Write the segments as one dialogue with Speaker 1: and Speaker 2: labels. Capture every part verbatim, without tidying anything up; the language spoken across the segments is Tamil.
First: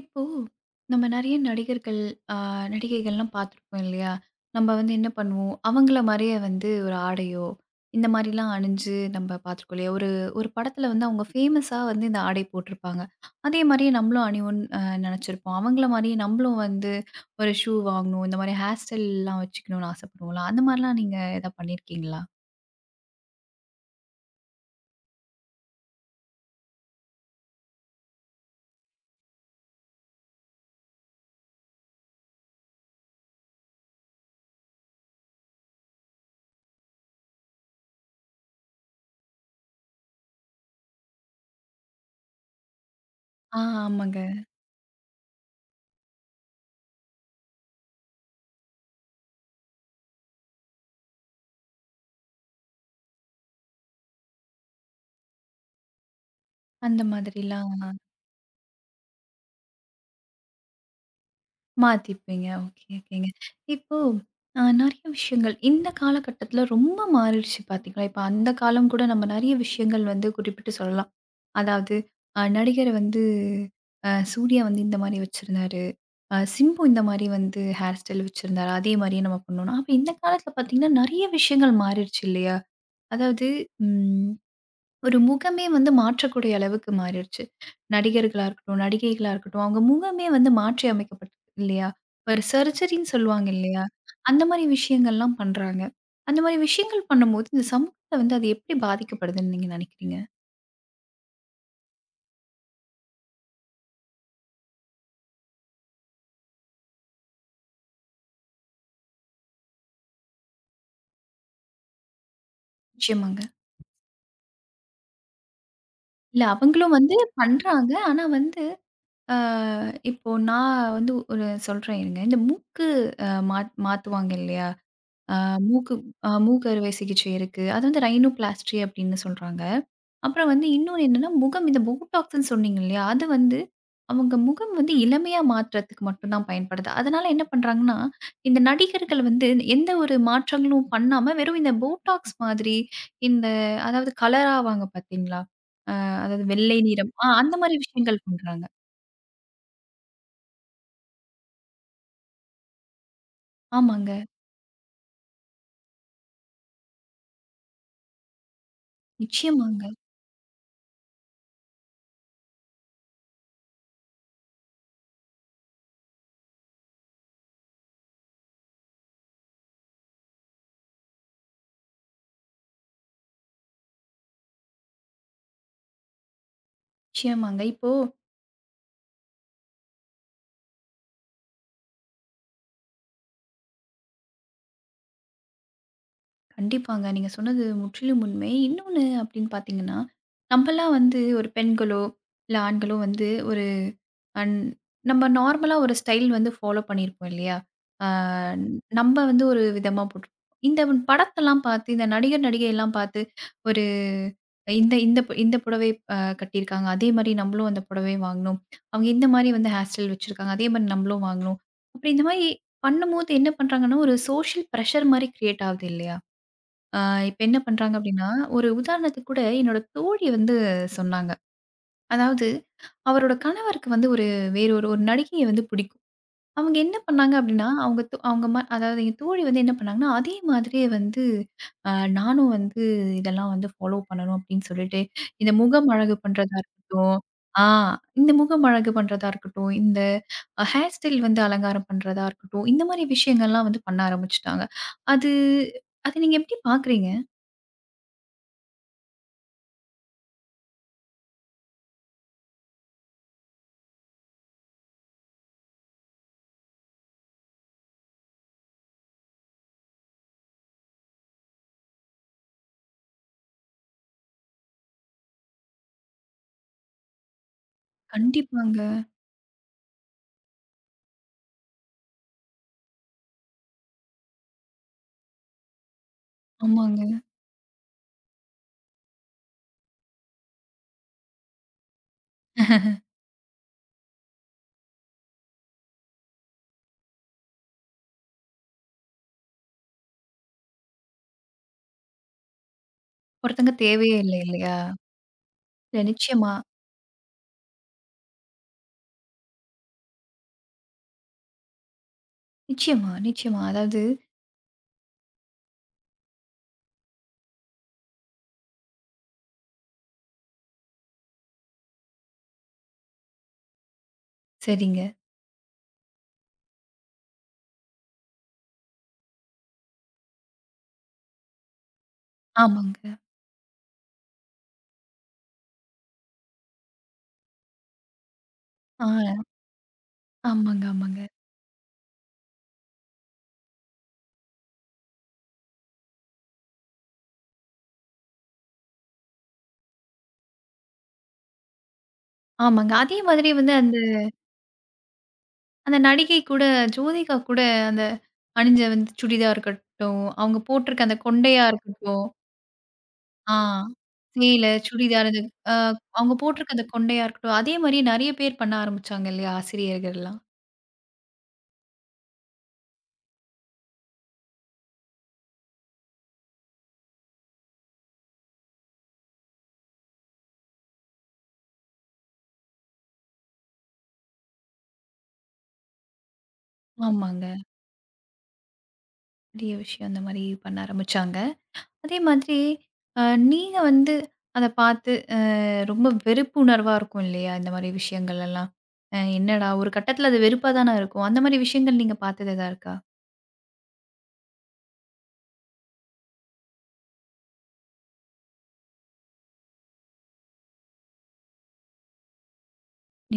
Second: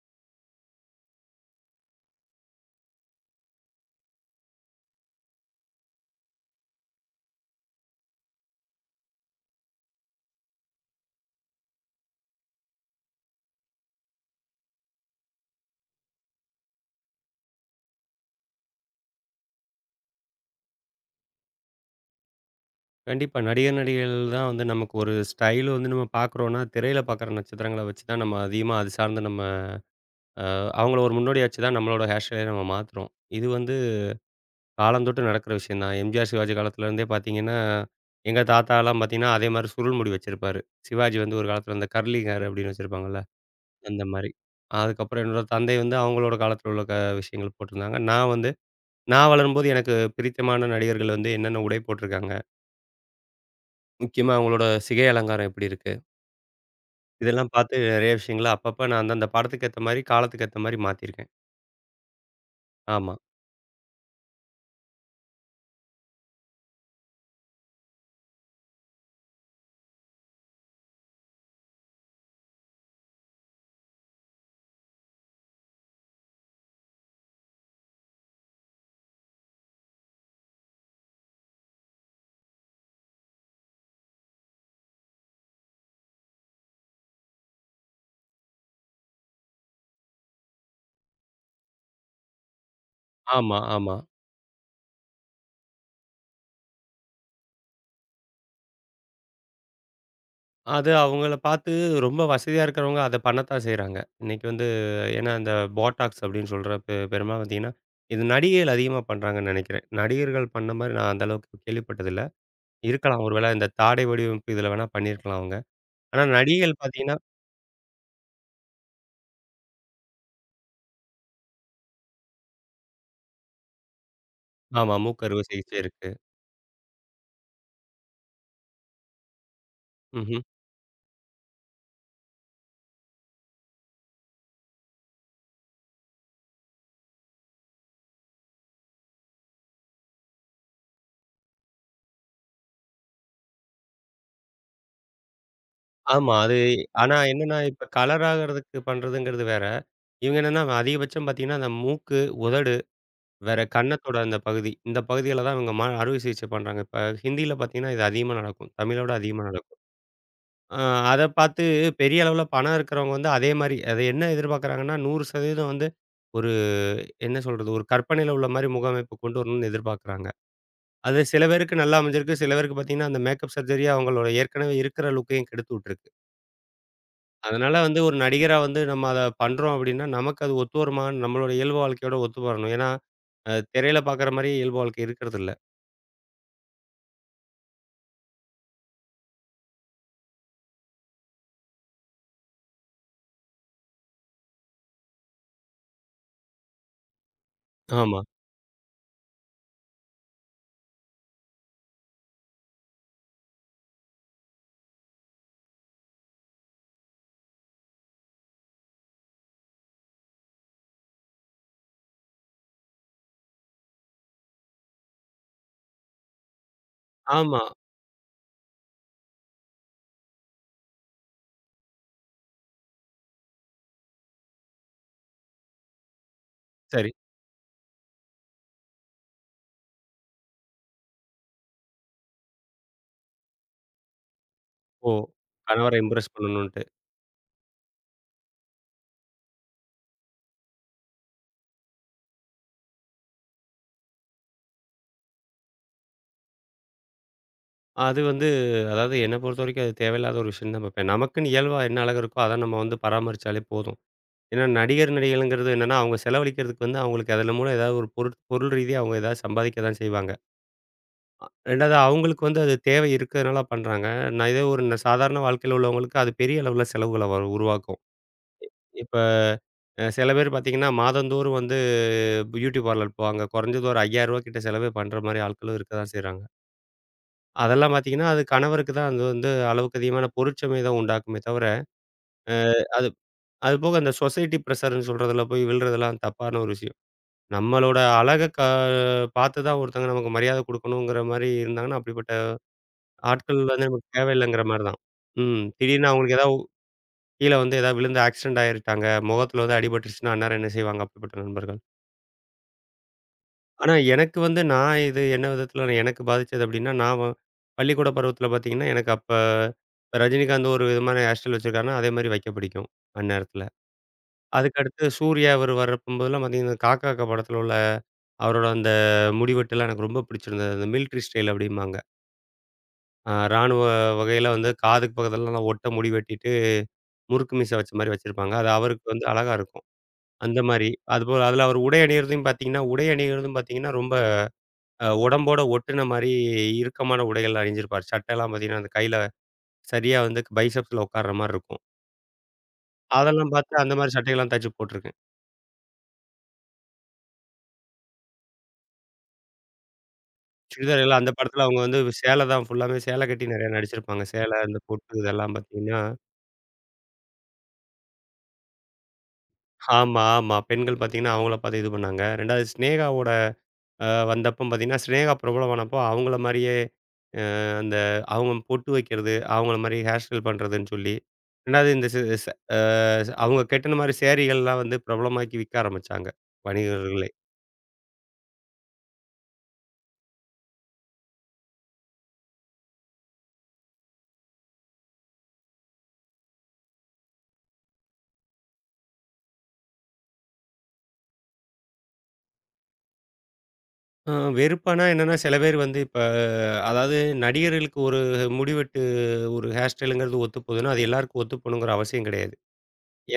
Speaker 1: இப்போ நம்ம நெறைய நடிகர்கள், அ நடிகைகள்லாம் பார்த்துருப்போம் இல்லையா? நம்ம வந்து என்ன பண்ணுவோம், அவங்கள மாரியே வந்து ஒரு ஆடையோ, இந்த மாரிலாம் அணிஞ்சு நம்ம பார்த்துருக்கோம் இல்லையா? ஒரு ஒரு படத்துல வந்து அவங்க ஃபேமஸா வந்து இந்த ஆடை போட்டிருப்பாங்க. அதே மாரியே நம்மளும் அணிவோன்னு அ நெனச்சிருப்போம். அவங்கள மாரியே நம்மளும் வந்து ஒரு ஷூ வாங்கணும், இந்த மாரி ஹேர் ஸ்டைல்லாம் வச்சுக்கணும்னு ஆசைப்படுவோம்ல, அந்த மாரிலாம் நீங்க எதா பண்ணியிருக்கீங்களா?
Speaker 2: கண்டிப்பா. நடிகர், நடிகைகள் தான் வந்து நமக்கு ஒரு ஸ்டைல் வந்து நம்ம பார்க்குறோம்னா, திரையில பார்க்குற நட்சத்திரங்கள வச்சு தான் நம்ம அதிகமா அது சார்ந்து நம்ம அ அவங்கள ஒரு முன்னோடியா வச்சு தான் நம்மளோட ஹேர் ஸ்டைலே நம்ம மாத்துறோம். இது வந்து காலந்தொட்டு நடக்கிற விஷயம் தான். எம்ஜிஆர், சிவாஜி காலத்துலேருந்தே பார்த்தீங்கன்னா, எங்க தாத்தாலாம் பார்த்தீங்கன்னா, அதே மாரி சுருள் முடி வச்சிருப்பாரு. சிவாஜி வந்து ஒரு காலத்துல இந்த கர்லி ஹேர் அப்படின்னு வச்சிருப்பாங்கல்ல,
Speaker 1: ஆ
Speaker 2: அந்த
Speaker 1: ஆமாங்க.
Speaker 2: மாரி. அதுக்கப்புறம் என்னோட தந்தை வந்து அவங்களோட காலத்துல உள்ள க விஷயங்கள் போட்டிருந்தாங்க. நான் வந்து நான் வளரும்போது எனக்கு பிரித்தமான நடிகர்கள் வந்து என்னென்ன உடை போட்டிருக்காங்க, முக்கியமா அவங்களோட சிகை அலங்காரம் எப்படி இருக்கு?
Speaker 1: அந்த
Speaker 2: இதெல்லாம்
Speaker 1: மாதிரிலாம்
Speaker 2: பார்த்து நெறைய விஷயங்கள அப்பப்ப நான் அந்தந்த படத்துக்கு ஏத்த மாரி, காலத்துக்கு ஏத்த மாரி மாத்திருக்கேன்.
Speaker 1: மாத்திப்பீங்க. ஓகே,
Speaker 2: ஆமா,
Speaker 1: ஓகேங்க. இப்போ அ நெறைய விஷயங்கள் இந்த காலகட்டத்தில ரொம்ப மாறிடுச்சு பார்த்தீங்களா? இப்ப அந்த காலம் கூட நம்ம நெறைய விஷயங்கள் வந்து குறிப்பிட்டு சொல்லலாம். அதாவது அ நடிகர் வந்து அ சூர்யா வந்து இந்த மாரி வச்சிருந்தாரு. அ சிம்பு இந்த மாரி வந்து ஹேர் ஸ்டைல் வச்சிருந்தாரு. அதே மாரியே நம்ம பண்ணணும். அப்ப இந்த காலத்தில பார்த்தீங்கன்னா, நெறைய விஷயங்கள் மாறிடுச்சு இல்லையா? அதாவது ம். ஒரு முகமே வந்து மாற்றக்கூடிய அளவுக்கு மாறிருச்சு. நடிகர்களா இருக்கட்டும், நடிகைகளா இருக்கட்டும், அவங்க முகமே வந்து மாற்றி அமைக்கப்பட்டது இல்லையா? ஒரு சர்ஜரின்னு சொல்லுவாங்க
Speaker 2: ஆமா,
Speaker 1: இல்லையா?
Speaker 2: ஆமா.
Speaker 1: அந்த மாரி விஷயங்கள்லாம் பண்றாங்க. அந்த மாரி விஷயங்கள் பண்ணும்போது, இந்த சமூகத்த வந்து அது எப்படி பாதிக்கப்படுதுன்னு நீங்க நினைக்கிறீங்க?
Speaker 2: அது அவங்கள பார்த்து ரொம்ப வசதியா இருக்கிறவங்க அத பண்ணத்தான் செய்றாங்க. இன்னைக்கு வந்து ஏன்னா இந்த பாட்டாக்ஸ் அப்படின்னு சொல்ற பெ பெருமா பார்த்தீங்கன்னா, இது நடிகைகள் அதிகமா பண்றாங்கன்னு நெனைக்கிறேன். நடிகர்கள் பண்ண மாரி நான் அந்த அளவுக்கு கேள்விப்பட்டதில்ல. இருக்கலாம் ஒரு
Speaker 1: நிச்சயமாங்க.
Speaker 2: வேளை இந்த தாடை வடிவமைப்பு இதில வேணா பண்ணியிருக்கலாம் அவங்க. ஆனா
Speaker 1: இல்ல
Speaker 2: நடிகைகள்
Speaker 1: அவங்களும் வந்து
Speaker 2: பார்த்தீங்கன்னா
Speaker 1: பண்றாங்க. ஆனா வந்து அ இப்போ நான் வந்து ஒரு சொல்றேன் இருங்க. இந்த மூக்கு அ மாத் மாத்துவாங்க இல்லையா?
Speaker 2: ஆமா,
Speaker 1: ஆ
Speaker 2: மூக்கறுவை சிகிச்சை
Speaker 1: மூக்கு
Speaker 2: இருக்கு.
Speaker 1: அ மூக்கு அறுவை சிகிச்சை இருக்கு. அது வந்து ரைனோபிளாஸ்டி அப்படின்னு சொல்றாங்க.
Speaker 2: ம்ஹ்ம்.
Speaker 1: அப்புறம் வந்து இன்னொன்னு என்னன்னா, முகம் இந்த போடாக்ஸ்ன்னு சொன்னீங்க இல்லையா? அது வந்து அவங்க முகம் வந்து இளமையா மாற்றத்துக்கு மட்டும் தான் பயன்படுது. அதனால என்ன பண்றாங்கன்னா, இந்த நடிகர்கள் வந்து எந்த ஒரு மாற்றங்களும் பண்ணாம வெறும் இந்த போடாக்ஸ் மாதிரி இந்த அதாவது கலர் ஆவாங்க பார்த்தீங்களா?
Speaker 2: ஆமா.
Speaker 1: அதாவது
Speaker 2: அது
Speaker 1: வெள்ளை நிறம்.
Speaker 2: ஆனா
Speaker 1: ஆ அந்த
Speaker 2: என்னன்னா,
Speaker 1: மாரி
Speaker 2: இப்ப கலர்
Speaker 1: விஷயங்கள் பண்றாங்க.
Speaker 2: ஆகுறதுக்கு பண்றதுங்கிறது வேற. இவங்க என்னன்னா, அதிகபட்சம் பார்த்தீங்கன்னா, அந்த மூக்கு, உதடு, வேற கன்னத்தோட
Speaker 1: ஆமாங்க.
Speaker 2: அந்த பகுதி. இந்த பகுதியில தான் இவங்க ம அறுவை சிகிச்சை பண்றாங்க. இப்ப ஹிந்தியில பார்த்தீங்கன்னா, இது அதிகமா நடக்கும். தமிழோட அதிகமா நடக்கும்.
Speaker 1: நிச்சயமாங்க,
Speaker 2: அ அத பார்த்து பெரிய அளவுல பணம் இருக்கிறவங்க வந்து அதே மாரி அத என்ன எதிர்பார்க்குறாங்கன்னா, நூறு சதவீதம் வந்து ஒரு என்ன சொல்றது? ஒரு கற்பனையில உள்ள மாரி முக அமைப்பு கொண்டு வரணும்னு எதிர்பார்க்குறாங்க. அது சில பேருக்கு நல்லா அமைஞ்சிருக்கு. சில பேருக்கு பார்த்தீங்கன்னா, அந்த மேக்கப் சர்ஜரியே அவங்களோட ஏற்கனவே இருக்கிற லுக்கையும் கெடுத்து விட்டுருக்கு.
Speaker 1: நிச்சயமாங்க.
Speaker 2: அதனால
Speaker 1: இப்போ
Speaker 2: வந்து ஒரு நடிகரா வந்து நம்ம அத பண்றோம் அப்டின்னா, நமக்கு அது ஒத்து வருமா? நம்மளோட இயல்பு வாழ்க்கையோட ஒத்து வரணும். ஏன்னா, அ திரையில பாக்குற மாரி இயல்பு வாழ்க்கை இருக்கிறதில்ல.
Speaker 1: கண்டிப்பாங்க. நீங்க சொன்னது முற்றிலும் உண்மை. இன்னொன்னு அப்படின்னு பார்த்தீங்கன்னா, நம்பலாம் வந்து ஒரு பெண்களோ, இல்ல ஆண்களோ வந்து ஒரு அன் நம்ம நார்மலா ஒரு ஸ்டைல் வந்து ஃபாலோ பண்ணியிருப்போம் இல்லையா? ஆ
Speaker 2: ஆமா,
Speaker 1: நம்ப வந்து ஒரு விதமா போட்டுருப்போம். இந்த படத்தெல்லாம் பார்த்து, இந்த நடிகர், நடிகையெல்லாம் பார்த்து ஒரு இந்த இந்த பு- இந்த புடவை அ கட்டியிருக்காங்க. அதே மாரி நம்பளும் அந்த புடவைய வாங்கணும். அவங்க இந்த மாரி வந்து ஹேர் ஸ்டைல் வச்சிருக்காங்க. அதே மாரி நம்பளும் வாங்கணும். அப்படி இந்த மாரி பண்ணும்போது என்ன பண்றாங்கன்னா, ஒரு சோஷியல் பிரஷர் மாரி கிரியேட் ஆகுது இல்லையா? ஆ இப்ப என்ன
Speaker 2: ஆமா.
Speaker 1: பண்றாங்க அப்டின்னா, ஒரு உதாரணத்துக்கு கூட என்னோட தோழி வந்து சொன்னாங்க. அதாவது அவரோட கணவருக்கு வந்து ஒரு வேறு ஒரு ஒரு நடிகைய வந்து பிடிக்கும். அவங்க என்ன
Speaker 2: சரி.
Speaker 1: பண்ணாங்க அப்டின்னா, அவங்க தோ அவங்க ம அதாவது என் தோழி வந்து என்ன பண்ணாங்கன்னா, அதே மாதிரியே வந்து அ நானும் வந்து இதெல்லாம் வந்து ஃபாலோ பண்ணணும் அப்டின்னு சொல்லிட்டு,
Speaker 2: ஓ!
Speaker 1: இந்த முகம்
Speaker 2: கணவர
Speaker 1: அழகு
Speaker 2: இம்ப்ரெஸ்
Speaker 1: பண்றதா
Speaker 2: பண்ணணுன்ட்டு.
Speaker 1: இருக்கட்டும் ஆ இந்த முகம் அழகு பண்றதா இருக்கட்டும், இந்த ஹேர் ஸ்டைல் வந்து அலங்காரம் பண்றதா இருக்கட்டும், இந்த மாரி விஷயங்கள்லாம் வந்து பண்ண ஆரம்பிச்சுட்டாங்க. அது அது நீங்க எப்டி பார்க்குறீங்க?
Speaker 2: அது வந்து அதாவது என்ன பொறுத்தவரைக்கும் அது தேவையில்லாத ஒரு விஷயம் தான் பாப்பேன். நமக்குன்னு இயல்பா என்ன அழகு இருக்கோ, அத நம்ம வந்து பராமரிச்சாலே போதும். ஏன்னா, நடிகர், நடிகைகள்ங்கிறது என்னன்னா, அவங்க செலவழிக்கிறதுக்கு வந்து அவங்களுக்கு அதுல மூலம் ஏதாவது ஒரு பொருட் பொருள் ரீதியா அவங்க ஏதாவது சம்பாதிக்க தான் செய்வாங்க. 2வது அவங்களுக்கு வந்து அது தேவை இருக்கிறதுனால பண்றாங்க. நான் இதே ஒரு ந சாதாரண வாழ்க்கையில உள்ளவங்களுக்கு அது பெரிய அளவுல செலவுகள வ உருவாக்கும்.
Speaker 1: கண்டிப்பாங்க.
Speaker 2: இப்ப அ சில பேர் பார்த்தீங்கன்னா, மாதந்தோறும் வந்து பியூட்டி பார்லர் போவாங்க. குறைஞ்சது ஒரு ரூ. ஐயாயிரம் கிட்ட செலவே பண்ற மாரி ஆட்களும் இருக்க தான் செய்றாங்க.
Speaker 1: ஆமாங்க.
Speaker 2: அதெல்லாம் பார்த்தீங்கன்னா, அது கணவருக்கு தான் அது வந்து அளவுக்கு அதிகமான பொருட்சுமைய தான் உண்டாக்குமே தவிர, அ அது அதுபோக அந்த சொசைட்டி ப்ரெஷர்ன்னு சொல்றதுல போய் விழுறதெல்லாம் தப்பான ஒரு விஷயம். நம்மளோட அழக க பார்த்து தான் ஒருத்தங்க நமக்கு மரியாதை குடுக்கணுங்கிற மாரி இருந்தாங்கன்னா, அப்படிப்பட்ட ஆட்கள்
Speaker 1: ஒருத்தங்க
Speaker 2: வந்து நமக்கு
Speaker 1: தேவையே இல்ல
Speaker 2: தேவையில்லைங்கிற
Speaker 1: இல்லையா?
Speaker 2: மாரி தான். ம்.
Speaker 1: இல்ல
Speaker 2: திடீர்னு அவங்களுக்கு
Speaker 1: நிச்சயமா,
Speaker 2: ஏதாவது கீழ வந்து ஏதாவது விழுந்து ஆக்சிடென்ட் ஆயிருட்டாங்க. முகத்துல வந்து அடிபட்டுருச்சுன்னா, அந்நேரம் என்ன செய்வாங்க அப்படிப்பட்ட நண்பர்கள்?
Speaker 1: நிச்சயமா, நிச்சயமா.
Speaker 2: ஆனா
Speaker 1: அதாவது
Speaker 2: எனக்கு வந்து நான் இது என்ன விதத்துல எனக்கு பாதிச்சது அப்படின்னா, நான் வ பள்ளிக்கூட பருவத்துல பார்த்தீங்கன்னா, எனக்கு அப்ப ரஜினிகாந்த் ஒரு விதமான ஹேர் ஸ்டைல் வச்சிருக்காருன்னா, அதே மாரி வைக்க பிடிக்கும் அந்நேரத்துல. அதுக்கடுத்து
Speaker 1: சரிங்க.
Speaker 2: சூர்யா இவரு வரப்போம்போதெல்லாம் பார்த்தீங்கன்னா, காக்கா காக்கா படத்துல உள்ள அவரோட அந்த முடிவெட்டுலாம் எனக்கு ரொம்ப பிடிச்சிருந்தது. அந்த மிலிட்ரி ஸ்டைல் அப்படிம்பாங்க.
Speaker 1: ஆமாங்க.
Speaker 2: அ ராணுவ வகையில வந்து காதுக்கு பக்கத்துலலாம் ஒட்ட முடி வெட்டிட்டு முறுக்கு மீசை வச்ச மாரி வச்சிருப்பாங்க. அது அவருக்கு
Speaker 1: ஆ,
Speaker 2: வந்து அழகா இருக்கும். அந்த
Speaker 1: ஆமாங்க,
Speaker 2: மாரி.
Speaker 1: ஆமாங்க,
Speaker 2: அதுபோல அதில அவர் உடை அணியிறதையும் பார்த்தீங்கன்னா, உடை அணியிறதும் பார்த்தீங்கன்னா, ரொம்ப அ உடம்போட ஒட்டுன மாரி இறுக்கமான உடைகள் அணிஞ்சிருப்பார். சட்டைலாம் பார்த்தீங்கன்னா, அந்த கையில சரியா வந்து பைசெப்ஸ்ல உட்கார்ற மாரி இருக்கும்.
Speaker 1: ஆமாங்க. அதே மாதிரி
Speaker 2: அதெல்லாம்
Speaker 1: வந்து
Speaker 2: பார்த்து அந்த
Speaker 1: அந்த
Speaker 2: மாரி சட்டைகள்லாம் தச்சு போட்டுருக்கேன்.
Speaker 1: அந்த நடிகை கூட ஜோதிகா கூட அந்த அணிஞ்ச வந்து சுடிதா இருக்கட்டும், அவங்க
Speaker 2: சுடிதார்
Speaker 1: போட்டிருக்க அந்த
Speaker 2: எல்லாம் அந்த படத்தில
Speaker 1: கொண்டையா
Speaker 2: அவங்க வந்து
Speaker 1: இருக்கட்டும்.
Speaker 2: சேலை தான் ஃபுல்லாமே சேலை கட்டி
Speaker 1: ஆ.
Speaker 2: நெறையா நடிச்சிருப்பாங்க. சேலை,
Speaker 1: சேல,
Speaker 2: இந்த பொட்டு
Speaker 1: சுடிதார் அது
Speaker 2: இதெல்லாம்
Speaker 1: அ
Speaker 2: பார்த்தீங்கன்னா
Speaker 1: அவங்க போட்டிருக்க அந்த கொண்டையா இருக்கட்டும். அதே மாரி நெறைய பேர் பண்ண ஆரம்பிச்சாங்க இல்லையா?
Speaker 2: ஆமா,
Speaker 1: ஆசிரியர்கள்லாம்.
Speaker 2: ஆமா. பெண்கள் பார்த்தீங்கன்னா, அவங்கள பார்த்து இது பண்ணாங்க. 2வது சினேகாவோட அ வந்தப்போ பார்த்தீங்கன்னா, சினேகா பிரபலமானப்போ அவங்கள மாரியே அ அந்த அவங்க பொட்டு வைக்கிறது, அவங்கள மாரி ஹேர் ஸ்டைல் பண்ணுறதுன்னு சொல்லி, 2வது இந்த ச ச அ அவங்க கெட்டுன மாரி சேரீகள்லாம் வந்து பிரபலமாக்கி விற்க ஆரம்பிச்சாங்க, வணிகர்களே.
Speaker 1: ஆமாங்க. நெறைய விஷயம் அந்த மாரி பண்ண ஆரம்பிச்சாங்க. அதே மாதிரி அ நீங்க வந்து அத பார்த்து அ ரொம்ப வெறுப்பு உணர்வா இருக்கும் இல்லையா? இந்த மாரி விஷயங்கள் எல்லாம். அ என்னடா! ஒரு கட்டத்தில அது வெறுப்பா தான இருக்கும். அந்த மாரி விஷயங்கள் நீங்க பார்த்தது எதா இருக்கா?
Speaker 2: அ வெறுப்பானா என்னன்னா, சில பேர் வந்து இப்ப அதாவது நடிகர்களுக்கு ஒரு முடிவெட்டு ஒரு ஹேர் ஸ்டைலுங்கிறது ஒத்து போகுதுன்னா, அது எல்லாருக்கும் ஒத்து போகணுங்கிற அவசியம் கிடையாது.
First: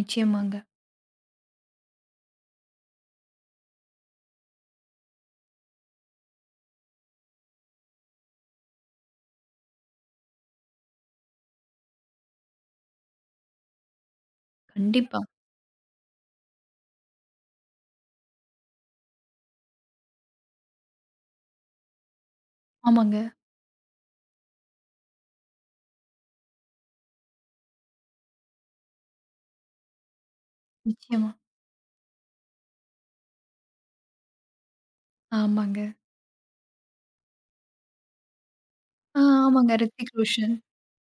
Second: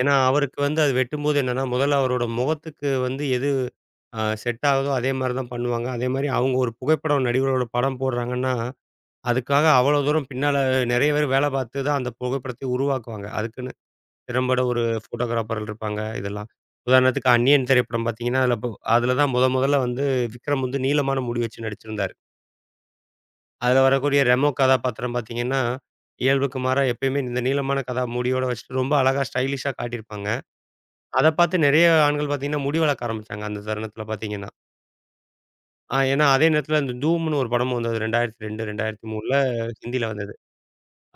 Speaker 2: ஏன்னா, அவருக்கு வந்து அது வெட்டும்போது என்னன்னா, முதல்ல அவரோட முகத்துக்கு வந்து எது அ செட் ஆகுதோ அதே மாரி தான் பண்ணுவாங்க. அதேமாரி அவங்க ஒரு புகைப்படம் நடிகரோட படம் போடுறாங்கன்னா, அதுக்காக அவ்வளோ தூரம் பின்னால நெறைய பேர் வேலை பார்த்து தான் அந்த புகைப்படத்தை உருவாக்குவாங்க. அதுக்குன்னு திறம்பட ஒரு
Speaker 1: கண்டிப்பா.
Speaker 2: ஃபோட்டோகிராஃபர்கள் இருப்பாங்க, இதெல்லாம். உதாரணத்துக்கு அந்நியன் திரைப்படம் பார்த்தீங்கன்னா, அதில இப்போ அதில தான் முதல் முதல்ல வந்து விக்ரம் வந்து நீளமான முடி வச்சு நடிச்சிருந்தாரு.
Speaker 1: ஆமாங்க.
Speaker 2: அதில வரக்கூடிய ரெமோ கதாபாத்திரம் பார்த்தீங்கன்னா, இயல்புக்கு மாறா எப்பயுமே இந்த நீளமான கதா முடியோட வச்சுட்டு ரொம்ப அழகா ஸ்டைலிஷா காட்டியிருப்பாங்க. அத
Speaker 1: நிச்சயமா.
Speaker 2: பார்த்து நெறைய ஆண்கள் பார்த்தீங்கன்னா, முடி வளர்க்க ஆரம்பிச்சாங்க, அந்த தருணத்தில பார்த்தீங்கன்னா.
Speaker 1: ஆமாங்க.
Speaker 2: அ ஏன்னா அதே நேரத்தில இந்த "தூம்ன்னு" ஒரு படமும் வந்தது இரண்டாயிரத்து இரண்டு,
Speaker 1: ஆ
Speaker 2: இரண்டாயிரத்து மூன்றுல
Speaker 1: ஆமாங்க.
Speaker 2: ஹிந்தியில
Speaker 1: ரித்திக்
Speaker 2: வந்தது.
Speaker 1: ரோஷன்.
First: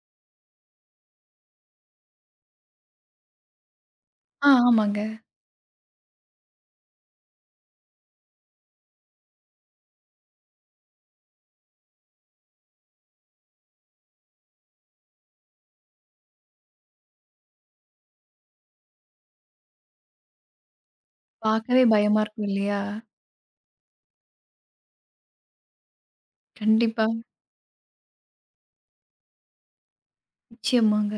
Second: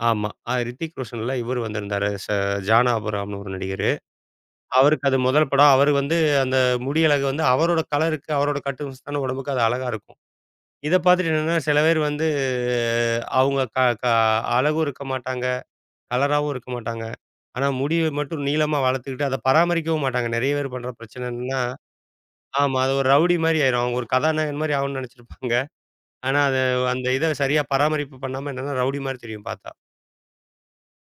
Speaker 2: ஆமா. அது ரித்திக் ரோஷன்ல இவரு வந்திருந்தாரு. ச ஜான் ஆபிரகாம்னு ஒரு நடிகரு.
Speaker 1: ஆ ஆமாங்க.
Speaker 2: அவருக்கு அது முதல் படம். அவரு வந்து அந்த முடி அழகு வந்து அவரோட கலருக்கு, அவரோட கட்டு மஸ்தான உடம்புக்கு அது அழகா இருக்கும். இத பார்த்துட்டு என்னன்னா, சில பேர் வந்து அஹ், அவங்க க க அழகும் இருக்க மாட்டாங்க, கலராவும் இருக்க மாட்டாங்க. ஆனா முடிய மட்டும் நீளமா வளர்த்துக்கிட்டு, அத பராமரிக்கவும் மாட்டாங்க. நெறைய பேர் பண்ற பிரச்சனை என்னன்னா
Speaker 1: பார்க்கவே பயமா இருக்கும்
Speaker 2: ஆமா.
Speaker 1: இல்லையா?
Speaker 2: அது ஒரு ரவுடி மாரி ஆயிரும். அவங்க ஒரு கதாநாயகன் மாரி ஆகணும்னு நெனச்சிருப்பாங்க. ஆனா அத அந்த
Speaker 1: கண்டிப்பா.
Speaker 2: இத சரியா பராமரிப்பு பண்ணாம என்னன்னா, ரவுடி மாரி தெரியும் பார்த்தா.
Speaker 1: நிச்சயமாங்க.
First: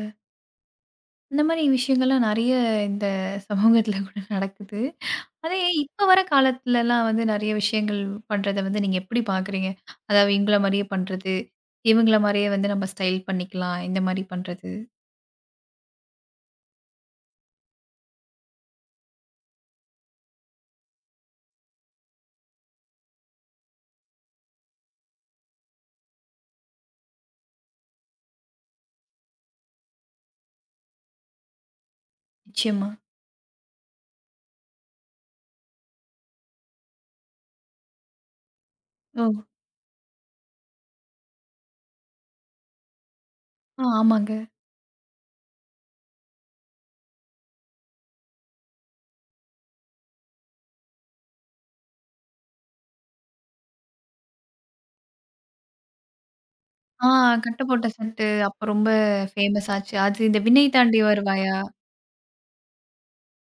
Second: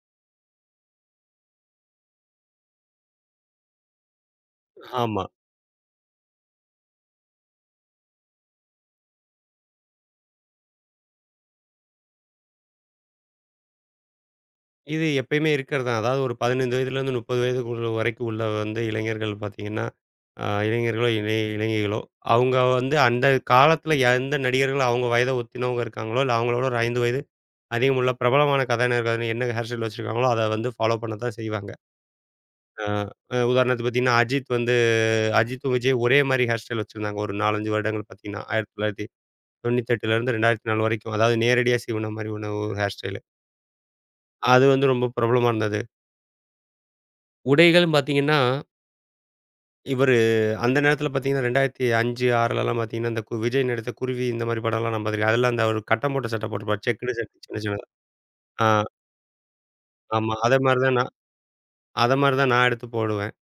Speaker 1: இந்த மாரி விஷயங்கள்லாம் நெறைய இந்த சமூகத்துல கூட நடக்குது.
Speaker 2: ஆமா.
Speaker 1: அதே இப்ப வர காலத்துலலாம் வந்து நெறைய விஷயங்கள் பண்றத வந்து நீங்க எப்படி பார்க்குறீங்க? அதாவது இவங்கள மாரியே பண்றது, இவங்கள மாரியே வந்து நம்ம ஸ்டைல் பண்ணிக்கலாம். இந்த மாரி பண்றது.
Speaker 2: இது எப்பயுமே இருக்கிறது தான். அதாவது ஒரு பதினைந்து வயதுலேருந்து முப்பது வயதுக்குள்ள வரைக்கும் உள்ள வந்து இளைஞர்கள் பார்த்தீங்கன்னா, அ இளைஞர்களோ, இளை இளைஞிகளோ, அவங்க வந்து அந்த காலத்தில எந்த நடிகர்கள் அவங்க வயத ஒத்தினவங்க இருக்காங்களோ, இல்ல அவங்களோட ஒரு ஐந்து வயது அதிகமுள்ள பிரபலமான கதாநாயகர்கள் என்ன ஹேர் ஸ்டைல் வச்சிருக்காங்களோ, அத வந்து ஃபாலோ பண்ண தான் செய்வாங்க. அ
Speaker 1: நிச்சயமா.
Speaker 2: உதாரணத்துக்கு பார்த்தீங்கன்னா, அஜித் வந்து அஜித்தும் விஜய் ஒரே மாரி ஹேர் ஸ்டைல் வச்சிருந்தாங்க. ஒரு நான்கு, ஐந்து வருடங்கள் பார்த்தீங்கன்னா,
Speaker 1: ஓ!
Speaker 2: ஆயிரத்து தொள்ளாயிரத்து தொண்ணூற்றி எட்டிலேருந்து இரண்டாயிரத்து நான்கு வரைக்கும். அதாவது நேரடியா சீவுன மாரி ஒண்ணு ஒரு ஹேர் ஸ்டைலு.
Speaker 1: ஆ ஆமாங்க.
Speaker 2: அது வந்து ரொம்ப பிரபலமா இருந்தது. உடைகள்னு பார்த்தீங்கன்னா, இவரு அந்த நேரத்தில பார்த்தீங்கன்னா இரண்டாயிரத்து ஐந்து, ஆறிலலாம் பார்த்தீங்கன்னா, இந்த கு விஜய் நடித்த குருவி இந்த மாரி படம்லாம் நான் பார்த்துருக்கேன். அதெல்லாம் அந்த ஒரு கட்டம் போட்ட சட்டை போட்டிருப்பாரு.
Speaker 1: ஆ
Speaker 2: செக்குடு சட்டை
Speaker 1: கட்ட
Speaker 2: சின்ன, சின்னதா.
Speaker 1: போட்ட சட்டு
Speaker 2: ஆ
Speaker 1: அப்ப ரொம்ப ஃபேமஸ் ஆச்சு. அது
Speaker 2: ஆமா.
Speaker 1: இந்த
Speaker 2: அதே
Speaker 1: விண்ணை
Speaker 2: மாரி தான்
Speaker 1: தாண்டி
Speaker 2: நான்
Speaker 1: வருவாயா?
Speaker 2: அதே மாரி தான் நான் எடுத்து போடுவேன்.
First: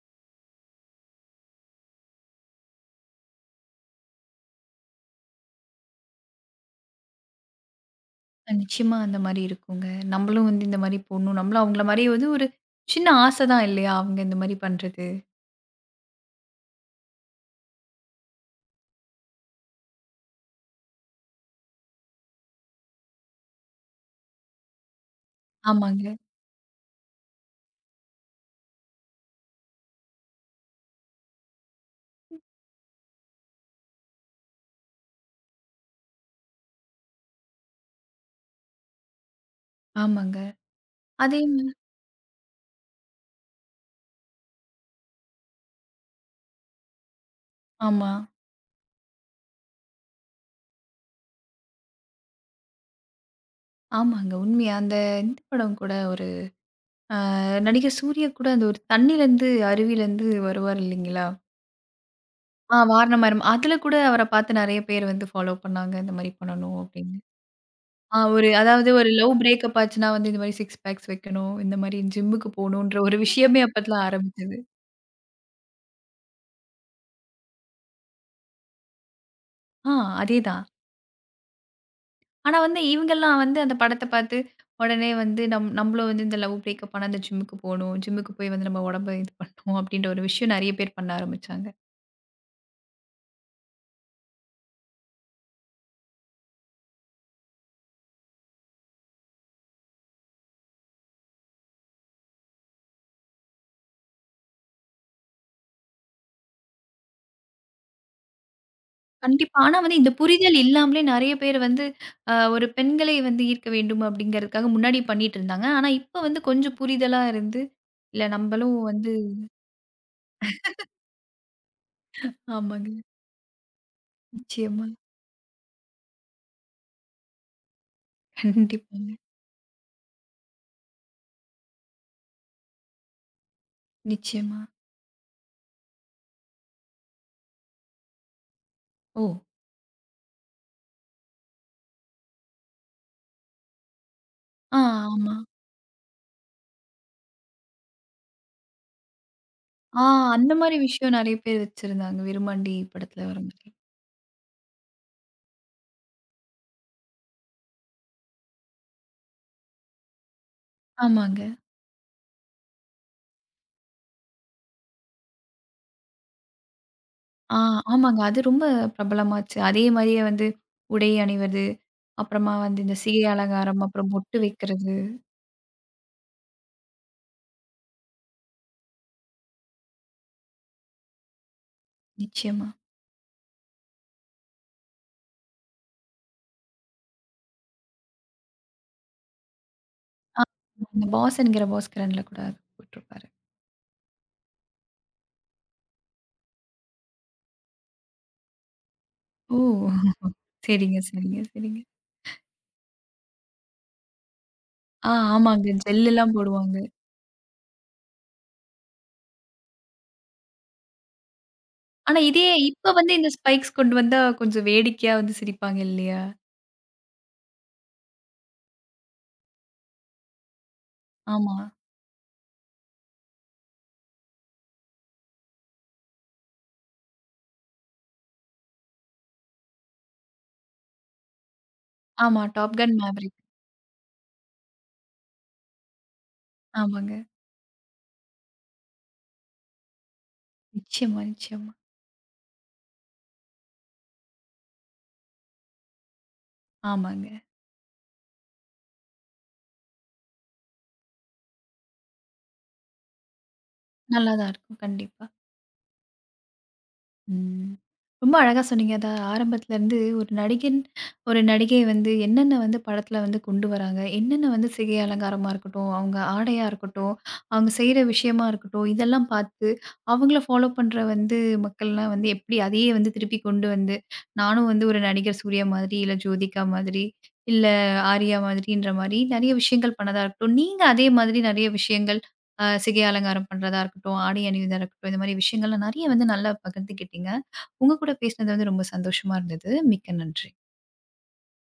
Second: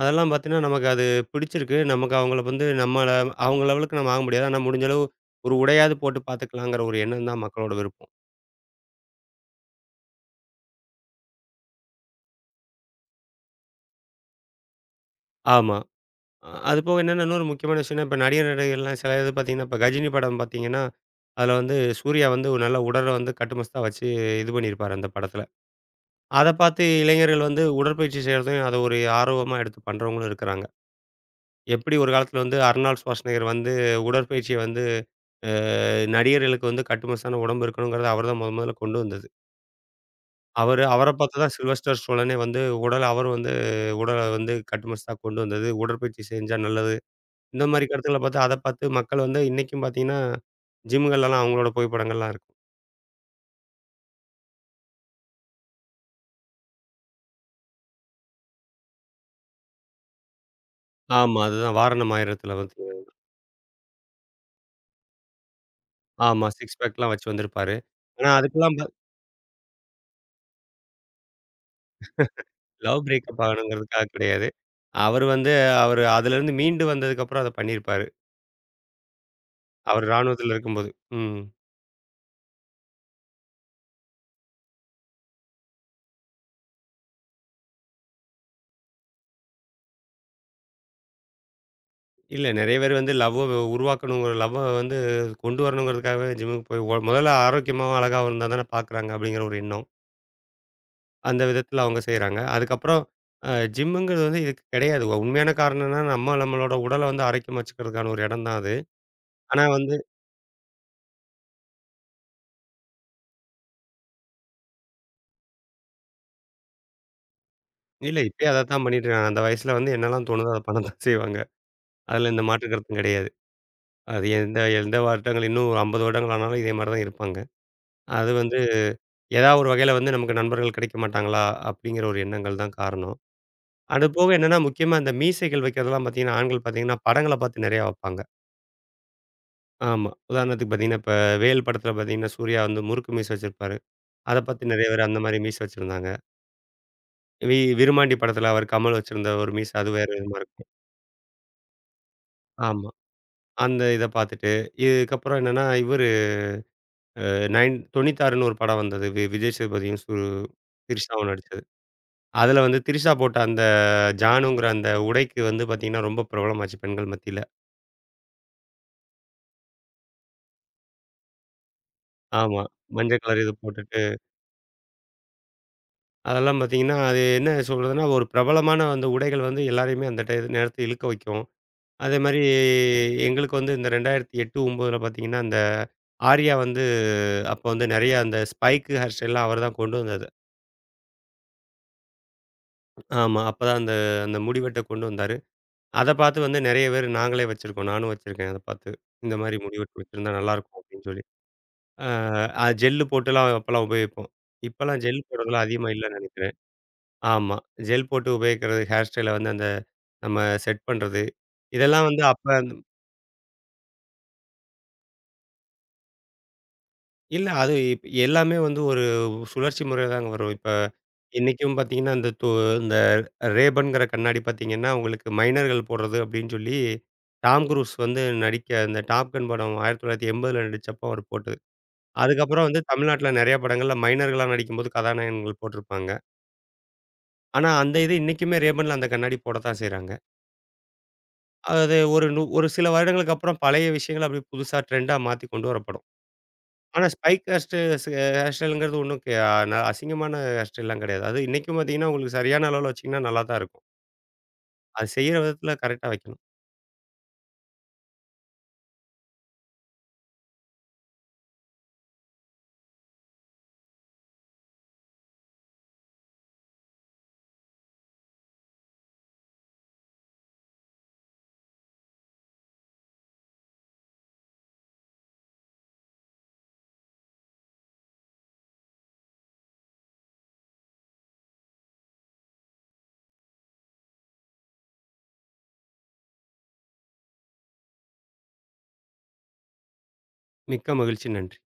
Speaker 2: அதெல்லாம் பார்த்தீங்கன்னா, நமக்கு அது பிடிச்சிருக்கு. நமக்கு அவங்கள வந்து நம்மள அவங்க லெவலுக்கு நம்ம ஆக முடியாது. ஆனா முடிஞ்ச அளவு ஒரு உடையாவது போட்டு பார்த்துக்கலாங்கிற ஒரு எண்ணம் தான் மக்களோட விருப்பம்.
Speaker 1: அ நிச்சயமா அந்த மாரி இருக்குங்க. நம்மளும் வந்து இந்த மாரி போடணும். நம்மளும் அவங்கள மாரி வந்து ஒரு சின்ன ஆசை தான் இல்லையா? அவங்க இந்த மாரி பண்றது.
Speaker 2: ஆமா. அது போக என்னன்னா, இன்னொரு முக்கியமான விஷயம்னா, இப்ப நடிகர், நடிகைகள்லாம் சில இது பார்த்தீங்கன்னா, இப்ப கஜினி படம் பார்த்தீங்கன்னா, அதில வந்து சூர்யா வந்து ஒரு நல்ல உடல வந்து கட்டுமஸ்தா வச்சு இது பண்ணியிருப்பாரு அந்த படத்தில.
Speaker 1: ஆமாங்க,
Speaker 2: அத பார்த்து இளைஞர்கள் வந்து உடற்பயிற்சி செய்றதையும் அத ஒரு ஆர்வமா எடுத்து பண்றவங்களும் இருக்கிறாங்க. எப்படி ஒரு காலத்துல வந்து அர்னால்ட் ஷ்வார்ஸ்நெகர் வந்து உடற்பயிற்சிய வந்து அ நடிகர்களுக்கு வந்து கட்டுமஸ்தான உடம்பு இருக்கணுங்கிறத அவர் தான் முதன் முதல்ல கொண்டு வந்தது.
Speaker 1: ஆமாங்க.
Speaker 2: அவரு அவர
Speaker 1: அதே
Speaker 2: பார்த்து தான்
Speaker 1: மா
Speaker 2: சில்வெஸ்டர் ஸ்டோலனே வந்து உடல் அவரும் வந்து உடல வந்து கட்டுமஸ்தா கொண்டு வந்தது. உடற்பயிற்சி செஞ்சா நல்லது. இந்த மாரி
Speaker 1: ஆமா.
Speaker 2: கருத்துக்கள பார்த்து அத பார்த்து மக்கள் வந்து இன்னைக்கும் பார்த்தீங்கன்னா, ஜிம்கள்லலாம் அவங்களோட புகைப்படங்கள்லாம் இருக்கும்.
Speaker 1: ஆமாங்க. உண்மையா. அந்த இந்த படம் கூட ஒரு அஹ், நடிகர் சூர்யா கூட அந்த ஒரு தண்ணீலருந்து அருவிலருந்து வருவார் இல்லைங்களா?
Speaker 2: ஆமா. அதுதான் "வாரணம் ஆயிரத்தில" வந்து
Speaker 1: ஆ வாரணமாயிரம். அதுல கூட அவர பார்த்து நெறைய பேர் வந்து ஃபாலோ பண்ணாங்க. இந்த மாரி
Speaker 2: ஆமா. சிக்ஸ்
Speaker 1: பண்ணணும்
Speaker 2: பேக்லாம்
Speaker 1: அப்படின்னு.
Speaker 2: வச்சு வந்திருப்பாரு.
Speaker 1: ஆ
Speaker 2: ஆனா
Speaker 1: ஒரு
Speaker 2: அதுக்கெல்லாம் பா
Speaker 1: அதாவது ஒரு லவ் பிரேக்கப் ஆச்சுன்னா வந்து இந்த மாரி சிக்ஸ் பேக்ஸ் வைக்கணும். இந்த மாரி ஜிம்முக்கு போணுன்ற
Speaker 2: லவ்
Speaker 1: ஒரு
Speaker 2: பிரேக்கப்
Speaker 1: விஷயமே அப்பலாம்
Speaker 2: ஆகணுங்கிறதுக்காக கிடையாது.
Speaker 1: ஆரம்பிச்சது.
Speaker 2: அவரு வந்து அவரு அதுலேருந்து மீண்டு வந்ததுக்கப்புறம் அத பண்ணியிருப்பாரு.
Speaker 1: ஆ
Speaker 2: அவரு ராணுவத்தில
Speaker 1: அதேதான்.
Speaker 2: இருக்கும்போது. ம்.
Speaker 1: ஆனா வந்து இவங்கலாம் வந்து அந்த படத்த பார்த்து உடனே வந்து நம் நம்மளும் வந்து இந்த லவ் பிரேக்கப் ஆனா அந்த ஜிம்முக்கு போணும். ஜிம்முக்கு போய் வந்து நம்ம உடம்ப இது பண்ணணும் அப்படின்ற ஒரு விஷயம் நெறைய பேர் பண்ண ஆரம்பிச்சாங்க.
Speaker 2: இல்ல நெறைய பேர் வந்து லவ்வ உருவாக்கணுங்கிற லவ்வ வந்து கொண்டு வரணுங்கிறதுக்காகவே ஜிம்முக்கு போய் ஒ முதல்ல ஆரோக்கியமாவும், அழகாவும் இருந்தா தானே பார்க்குறாங்க அப்படிங்கிற ஒரு எண்ணம். அந்த விதத்தில அவங்க செய்றாங்க. அதுக்கப்புறம் அ ஜிம்முங்கிறது வந்து இதுக்கு கிடையாது. உண்மையான காரணம் என்னன்னா, நம்ம நம்மளோட உடல வந்து ஆரோக்கியமா வச்சுக்கிறதுக்கான ஒரு இடம் தான் அது.
Speaker 1: கண்டிப்பா.
Speaker 2: ஆனா
Speaker 1: ஆனா
Speaker 2: வந்து
Speaker 1: வந்து இந்த புரிதல் இல்லாமலே நெறைய பேர் வந்து, அ ஒரு பெண்களை வந்து ஈர்க்க வேண்டும் அப்படிங்கிறதுக்காக முன்னாடி பண்ணிட்டுருந்தாங்க. ஆனா இப்ப வந்து கொஞ்சம் புரிதலா இருந்து,
Speaker 2: இல்ல
Speaker 1: இல்ல
Speaker 2: இப்பயே
Speaker 1: நம்பளும்
Speaker 2: அதத்தான் பண்ணிட்டு
Speaker 1: வந்து
Speaker 2: இருக்காங்க. அந்த வயசுல வந்து என்னலாம் தோணுதோ அத பண்ண தான் செய்வாங்க. அதுல எந்த மாற்று
Speaker 1: ஆமாங்க.
Speaker 2: கருத்தும் கிடையாது. அது எந்த
Speaker 1: நிச்சயமா.
Speaker 2: எந்த வருடங்கள் இன்னும் ஐம்பது வருடங்கள் ஆனாலும் இதே மாரி தான் இருப்பாங்க. அது வந்து
Speaker 1: கண்டிப்பாங்க.
Speaker 2: ஏதா ஒரு வகையில வந்து நமக்கு நண்பர்கள் கிடைக்க மாட்டாங்களா? அப்படிங்கிற ஒரு எண்ணங்கள் தான் காரணம். அது போக என்னன்னா,
Speaker 1: நிச்சயமா.
Speaker 2: முக்கியமா இந்த மீசைகள் வைக்கிறதெல்லாம் பார்த்தீங்கன்னா, ஆண்கள் பார்த்தீங்கன்னா, படங்கள பார்த்து நெறையா வைப்பாங்க.
Speaker 1: ஓ!
Speaker 2: ஆமா. உதாரணத்துக்கு பார்த்தீங்கன்னா, இப்ப வேல் படத்துல பார்த்தீங்கன்னா, சூர்யா வந்து முறுக்கு மீசை வச்சிருப்பாரு. அத பத்தி
Speaker 1: ஆ
Speaker 2: நெறைய பேர் அந்த
Speaker 1: ஆமா.
Speaker 2: மாரி மீசை வச்சிருந்தாங்க. வி விருமாண்டி படத்துல அவர் கமல் வச்சிருந்த ஒரு மீசை, அது
Speaker 1: ஆ
Speaker 2: வேற விதமா
Speaker 1: அந்த
Speaker 2: இருக்கும்.
Speaker 1: மாரி விஷயம் நெறைய பேர் வச்சிருந்தாங்க. விருமாண்டி
Speaker 2: ஆமா.
Speaker 1: படத்துல வர மாரி.
Speaker 2: அந்த இத பார்த்துட்டு, இதுக்கப்புறம் என்னன்னா, இவரு நைன் 96ன்னு ஒரு படம் வந்தது. வி விஜய் சேதுபதியும் சு திரிஷாவும்
Speaker 1: ஆமாங்க.
Speaker 2: நடிச்சது. அதில வந்து திரிஷா போட்ட அந்த ஜானுங்கிற அந்த உடைக்கு வந்து பார்த்தீங்கன்னா, ரொம்ப பிரபலமாச்சு பெண்கள் மத்தியில.
Speaker 1: ஆ ஆமாங்க. அது ரொம்ப பிரபலமாச்சு. அதே மாரியே வந்து உடை அணிவது, அப்புறமா
Speaker 2: ஆமா.
Speaker 1: வந்து இந்த
Speaker 2: மஞ்ச
Speaker 1: சிகை
Speaker 2: கலர் இது
Speaker 1: அலங்காரம்,
Speaker 2: போட்டுட்டு,
Speaker 1: அப்புறம் பொட்டு வைக்கிறது.
Speaker 2: அதெல்லாம் பார்த்தீங்கன்னா, அது என்ன சொல்றதுன்னா, ஒரு பிரபலமான அந்த உடைகள் வந்து எல்லாரையுமே அந்த டை நேரத்த இழுக்க வைக்கும். அதேமாரி
Speaker 1: நிச்சயமா.
Speaker 2: எங்களுக்கு வந்து இந்த இரண்டாயிரத்து எட்டு, ஒன்பதுல பார்த்தீங்கன்னா, அந்த ஆர்யா வந்து அப்ப வந்து நெறைய அந்த ஸ்பைக்கு ஹேர் ஸ்டைல்லாம் அவர் தான் கொண்டு வந்தது.
Speaker 1: ஆ. அந்த பாஸ் என்கிற பாஸ்கரன்ல கூட அது போட்டுருப்பாரு.
Speaker 2: ஆமா. அப்ப தான் அந்த அந்த முடி வெட்ட கொண்டு வந்தாரு. அத பார்த்து வந்து நெறைய பேர் நாங்களே வச்சிருக்கோம். நானும் வச்சிருக்கேன் அத பார்த்து. இந்த மாரி
Speaker 1: ஓ!
Speaker 2: முடி வெட்டு வச்சிருந்தா நல்லாயிருக்கும்
Speaker 1: சரிங்க,
Speaker 2: அப்படின்னு சொல்லி.
Speaker 1: சரிங்க, சரிங்க.
Speaker 2: ஆ அது ஜெல்லு போட்டுலாம் அப்பலாம் உபயோகிப்போம். இப்பலாம்
Speaker 1: ஆ
Speaker 2: ஜெல் போடுறதெல்லாம்
Speaker 1: ஆமாங்க.
Speaker 2: அதிகமா இல்லன்னு
Speaker 1: ஜெல்லுலாம்
Speaker 2: நினைக்கிறேன்.
Speaker 1: போடுவாங்க.
Speaker 2: ஆமா. ஜெல் போட்டு உபயோகிக்கிறது ஹேர் ஸ்டைல வந்து அந்த நம்ம செட் பண்றது. இதெல்லாம்
Speaker 1: ஆனா
Speaker 2: வந்து
Speaker 1: இதே
Speaker 2: அப்ப
Speaker 1: இப்ப வந்து இந்த ஸ்பைக்ஸ் கொண்டு வந்தா கொஞ்சம் வேடிக்கையா வந்து சிரிப்பாங்க இல்லையா?
Speaker 2: இல்ல அது இப் எல்லாமே வந்து ஒரு சுழற்சி முறையில தாங்க வரும். இப்ப
Speaker 1: ஆமா.
Speaker 2: இன்னைக்கும் பார்த்தீங்கன்னா, அந்த து இந்த ரேபன்ங்கிற கண்ணாடி பார்த்தீங்கன்னா, உங்களுக்கு மைனர்கள் போடுறது அப்டின்னு சொல்லி டாம் குரூஸ் வந்து நடிக்க அந்த டாப் கன் படம் ஆயிரத்து தொள்ளாயிரத்து எண்பதுல நடிச்சப்போ அவர் போட்டது.
Speaker 1: ஆமா.
Speaker 2: அதுக்கப்புறம்
Speaker 1: டாப்
Speaker 2: வந்து
Speaker 1: கன்
Speaker 2: தமிழ்நாட்ல
Speaker 1: மேவரிக்.
Speaker 2: நெறைய படங்கள்ல மைனர்களா நடிக்கும்போது கதாநாயகன்கள் போட்டிருப்பாங்க.
Speaker 1: ஆமாங்க.
Speaker 2: ஆனா, அந்த இது இன்னைக்குமே ரேபன்ல அந்த கண்ணாடி போட தான் செய்றாங்க.
Speaker 1: நிச்சயமா, நிச்சயமா.
Speaker 2: அது ஒரு நு ஒரு சில வருடங்களுக்கு அப்புறம் பழைய விஷயங்கள அப்படியே புதுசா ட்ரெண்டா மாத்தி கொண்டு வரப்படும். ஆனா,
Speaker 1: ஆமாங்க.
Speaker 2: ஸ்பைக் ஹேர் ஸ்ட ஹேர் ஸ்டைல்ங்கிறது ஒண்ணும் கெ ந அசிங்கமான ஹேர் ஸ்டைல்லாம் கிடையாது. அது இன்னைக்கும் பார்த்தீங்கன்னா, உங்களுக்கு சரியான அளவுல வச்சீங்கன்னா நல்லா தான் இருக்கும்.
Speaker 1: நல்லா தான் இருக்கும்.
Speaker 2: அது
Speaker 1: கண்டிப்பா.
Speaker 2: செய்யற விதத்தில கரெக்ட்டா வைக்கணும்.
Speaker 1: ம். ரொம்ப அழகா சொன்னீங்க. அதான் ஆரம்பத்துலருந்து ஒரு நடிகன், ஒரு நடிகை வந்து என்னென்ன வந்து படத்துல வந்து கொண்டு வராங்க. என்னென்ன வந்து சிகை அலங்காரமா இருக்கட்டும், அவங்க ஆடையா இருக்கட்டும், அவங்க செய்ற விஷயமா இருக்கட்டும், இதெல்லாம் பார்த்து அவங்கள ஃபாலோ பண்ற வந்து மக்கள்லாம் வந்து எப்படி அதையே வந்து திருப்பி கொண்டு வந்து, நானும் வந்து ஒரு நடிகர் சூர்யா மாதிரி, இல்ல ஜோதிகா மாதிரி, இல்ல ஆர்யா மாதிரின்ற மாரி நெறைய விஷயங்கள் பண்ணதா இருக்கட்டும். நீங்க அதே மாதிரி நெறைய விஷயங்கள் அ சிகை அலங்காரம் பண்றதா இருக்கட்டும், ஆடை அணிவதா இருக்கட்டும், இந்த மாரி விஷயங்கள்லாம் நெறைய வந்து நல்லா பகிர்ந்துக்கிட்டீங்க. உங்க கூட பேசினது வந்து ரொம்ப சந்தோஷமா இருந்தது. மிக்க நன்றி.
Speaker 2: மிக்க மகிழ்ச்சி. நன்றி.